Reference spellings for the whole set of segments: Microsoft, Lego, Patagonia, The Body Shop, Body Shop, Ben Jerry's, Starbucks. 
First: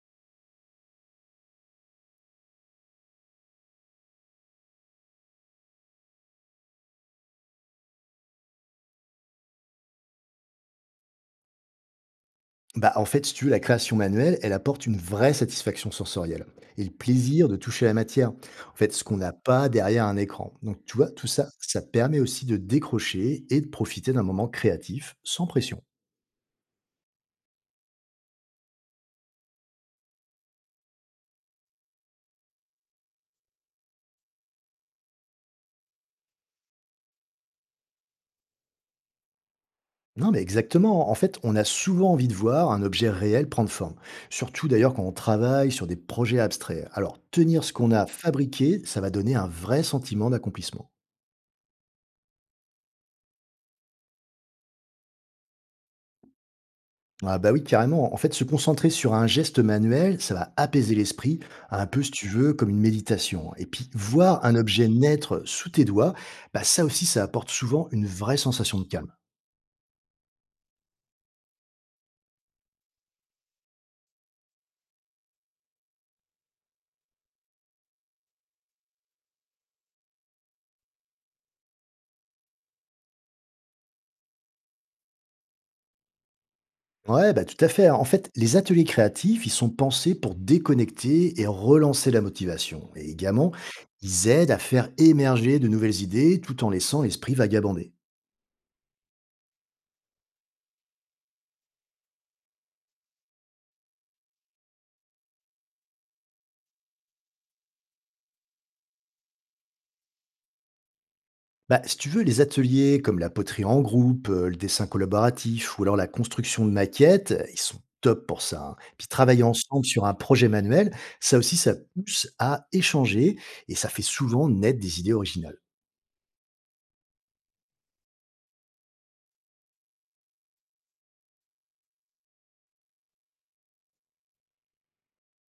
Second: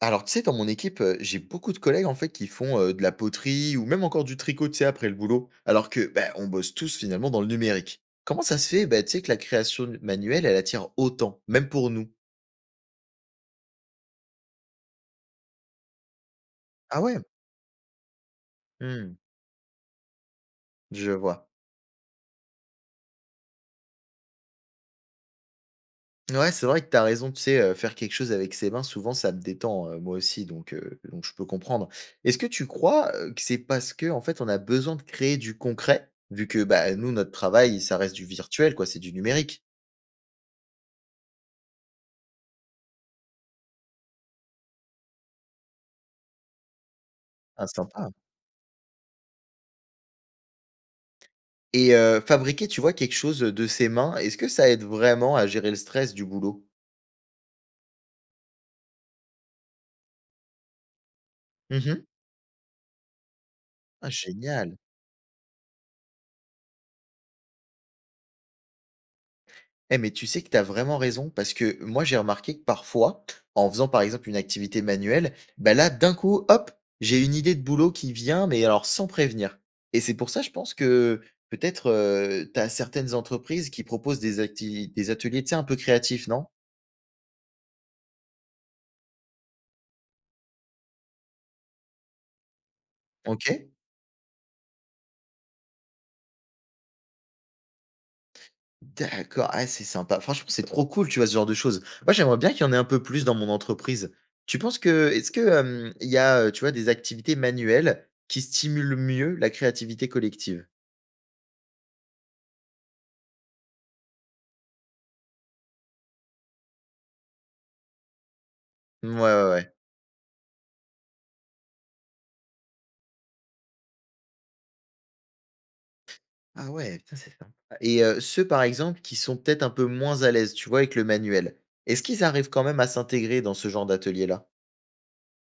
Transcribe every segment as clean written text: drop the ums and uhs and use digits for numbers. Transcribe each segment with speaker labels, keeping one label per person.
Speaker 1: Alors, tu sais, dans mon équipe, j'ai beaucoup de collègues en fait qui font de la poterie ou même encore du tricot, tu sais, après le boulot. Alors que, bah, on bosse tous finalement dans le numérique. Comment ça se fait, bah, tu sais, que la création manuelle, elle attire autant, même pour nous?
Speaker 2: Bah, en fait, si tu veux, la création manuelle, elle apporte une vraie satisfaction sensorielle et le
Speaker 1: Ah ouais?
Speaker 2: plaisir de toucher la matière. En fait, ce qu'on
Speaker 1: Hmm,
Speaker 2: n'a pas derrière un écran. Donc, tu vois,
Speaker 1: je
Speaker 2: tout ça,
Speaker 1: vois.
Speaker 2: ça permet aussi de décrocher et de profiter d'un moment créatif sans pression.
Speaker 1: Ouais, c'est vrai que t'as raison, tu sais, faire quelque chose avec ses mains, souvent ça me détend, moi aussi, donc je peux comprendre. Est-ce que tu crois que c'est parce que, en fait, on a besoin de créer du concret, vu que, bah, nous, notre travail, ça reste du virtuel, quoi, c'est du numérique.
Speaker 2: Non, mais exactement. En fait, on a souvent envie de voir un objet réel prendre forme. Surtout d'ailleurs quand on travaille sur des projets abstraits. Alors, tenir
Speaker 1: Ah,
Speaker 2: ce qu'on a
Speaker 1: sympa.
Speaker 2: fabriqué, ça va donner un vrai sentiment d'accomplissement.
Speaker 1: Et fabriquer, tu vois, quelque chose, de ses mains, est-ce que ça aide vraiment à gérer le stress du boulot?
Speaker 2: Ah bah oui, carrément. En fait, se concentrer sur un geste manuel, ça va apaiser l'esprit, un peu,
Speaker 1: Mmh.
Speaker 2: si tu veux, comme une méditation. Et puis,
Speaker 1: Ah
Speaker 2: voir un
Speaker 1: génial!
Speaker 2: objet naître sous tes doigts, bah ça aussi, ça apporte souvent une vraie sensation de calme.
Speaker 1: Eh mais tu sais que tu as vraiment raison parce que moi j'ai remarqué que parfois, en faisant par exemple une activité manuelle, bah là d'un coup, hop, j'ai une idée de boulot qui vient, mais alors sans prévenir. Et c'est pour ça je pense que peut-être, tu as certaines entreprises qui proposent des acti des ateliers, tu sais, un peu créatifs, non?
Speaker 2: Ouais, bah tout à fait. En fait, les ateliers créatifs, ils sont pensés pour déconnecter et relancer la motivation. Et également,
Speaker 1: OK.
Speaker 2: ils aident à faire émerger de nouvelles idées tout en laissant l'esprit vagabonder.
Speaker 1: D'accord, ah c'est sympa. Franchement, c'est trop cool, tu vois, ce genre de choses. Moi, j'aimerais bien qu'il y en ait un peu plus dans mon entreprise. Tu penses que est-ce que, il y a, tu vois, des activités manuelles qui stimulent mieux la créativité collective?
Speaker 2: Bah, si tu veux, les ateliers comme la poterie en groupe, le dessin collaboratif ou alors la construction de maquettes, ils sont top pour ça, hein. Puis
Speaker 1: Mmh, ouais,
Speaker 2: travailler
Speaker 1: ouais, ouais.
Speaker 2: ensemble sur un projet manuel, ça aussi, ça pousse à échanger et ça fait souvent naître des idées originales.
Speaker 1: Ah ouais, putain, c'est sympa et ceux, par exemple, qui sont peut-être un peu moins à l'aise, tu vois, avec le manuel, est-ce qu'ils arrivent quand même à s'intégrer dans ce genre d'atelier-là?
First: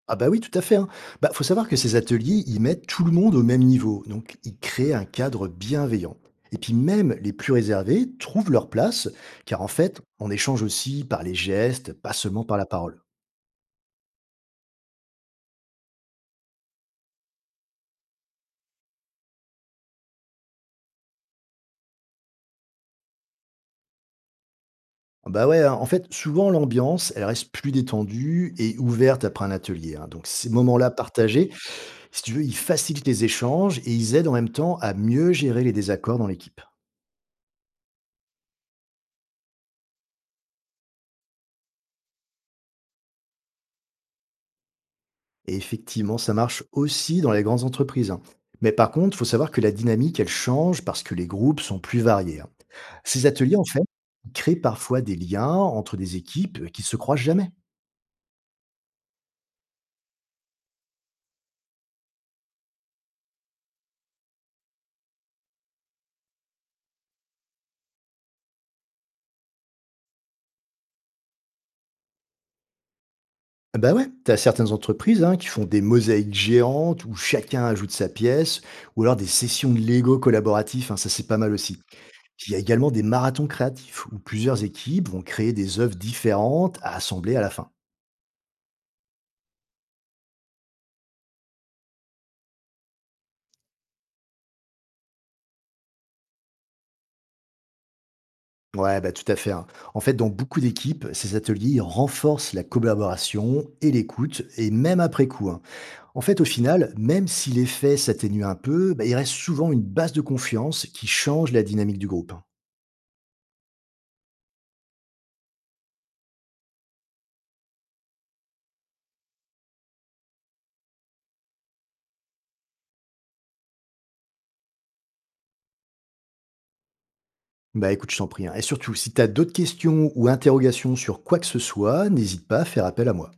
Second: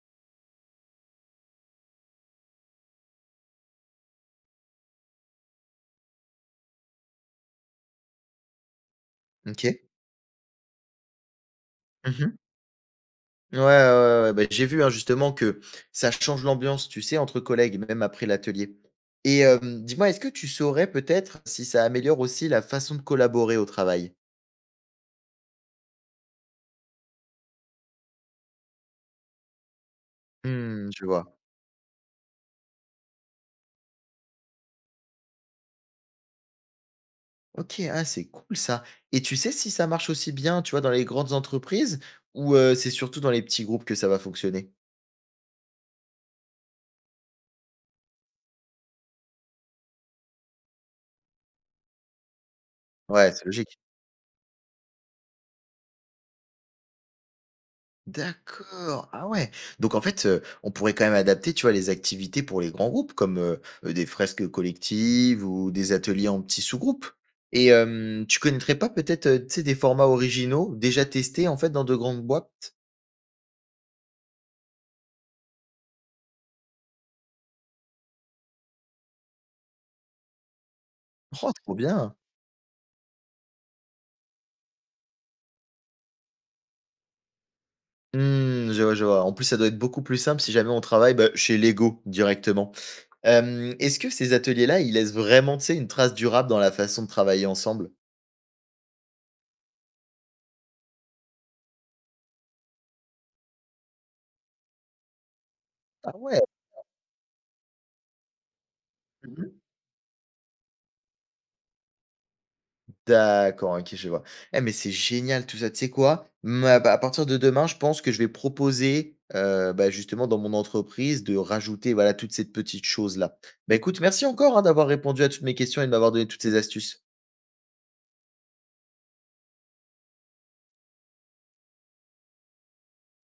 Speaker 2: Ah bah oui, tout à fait, hein. Bah, faut savoir que ces ateliers, ils mettent tout le monde au même niveau, donc ils créent un cadre bienveillant. Et puis même les plus réservés trouvent leur place, car
Speaker 1: OK.
Speaker 2: en fait, on échange aussi par les gestes, pas
Speaker 1: Mmh.
Speaker 2: seulement par la parole.
Speaker 1: Ouais, ouais, ouais, ouais, bah, j'ai vu, hein, justement que ça change l'ambiance, tu sais, entre collègues, même après l'atelier. Et dis-moi, est-ce que tu saurais peut-être si ça améliore aussi la façon de collaborer au travail?
Speaker 2: Ah bah ouais, hein, en fait, souvent l'ambiance, elle reste plus détendue et ouverte après un atelier, hein. Donc ces moments-là
Speaker 1: Mmh, je vois.
Speaker 2: partagés, si tu veux, ils facilitent les échanges et ils aident en même temps à mieux gérer les désaccords dans l'équipe.
Speaker 1: OK, ah, c'est cool ça. Et tu sais si ça marche aussi bien, tu vois, dans les grandes entreprises ou c'est surtout dans les petits groupes que ça va fonctionner?
Speaker 2: Et effectivement, ça marche aussi dans les grandes entreprises, hein. Mais par contre, il faut savoir que la dynamique, elle change parce que les groupes sont plus variés, hein. Ces
Speaker 1: Ouais, c'est
Speaker 2: ateliers, en
Speaker 1: logique.
Speaker 2: fait, créent parfois des liens entre des équipes qui se croisent jamais.
Speaker 1: D'accord, ah ouais. Donc en fait, on pourrait quand même adapter, tu vois, les activités pour les grands groupes comme, des fresques collectives ou des ateliers en petits sous-groupes et tu connaîtrais pas peut-être, tu sais, des formats originaux déjà testés, en fait, dans de grandes boîtes?
Speaker 2: Ah bah ouais, t'as certaines entreprises, hein, qui font des mosaïques géantes où chacun ajoute sa pièce, ou alors des sessions de Lego collaboratifs, hein, ça c'est pas
Speaker 1: Oh,
Speaker 2: mal
Speaker 1: trop
Speaker 2: aussi.
Speaker 1: bien!
Speaker 2: Il y a également des marathons créatifs où plusieurs équipes vont créer des œuvres différentes à assembler à la fin.
Speaker 1: Mmh, je vois, je vois. En plus, ça doit être beaucoup plus simple si jamais on travaille, bah, chez Lego directement. Est-ce que ces ateliers-là, ils laissent vraiment, tu sais, une trace durable dans la façon de travailler ensemble?
Speaker 2: Ouais, bah tout à fait, hein. En fait, dans beaucoup d'équipes, ces ateliers renforcent la collaboration et l'écoute, et même après coup, hein.
Speaker 1: Ah
Speaker 2: En
Speaker 1: ouais.
Speaker 2: fait, au final, même si l'effet s'atténue un peu, bah, il reste
Speaker 1: Mmh.
Speaker 2: souvent une base de confiance qui change la dynamique du groupe, hein.
Speaker 1: D'accord, OK, je vois. Eh, mais c'est génial tout ça. Tu sais quoi? Ma bah, à partir de demain, je pense que je vais proposer, bah, justement dans mon entreprise de rajouter, voilà, toutes ces petites choses-là. Bah, écoute, merci encore, hein, d'avoir répondu à toutes mes questions et de m'avoir donné toutes ces astuces.
Speaker 2: Bah écoute, je t'en prie, hein. Et surtout, si tu as d'autres questions ou interrogations sur quoi que ce soit, n'hésite pas à faire appel à moi.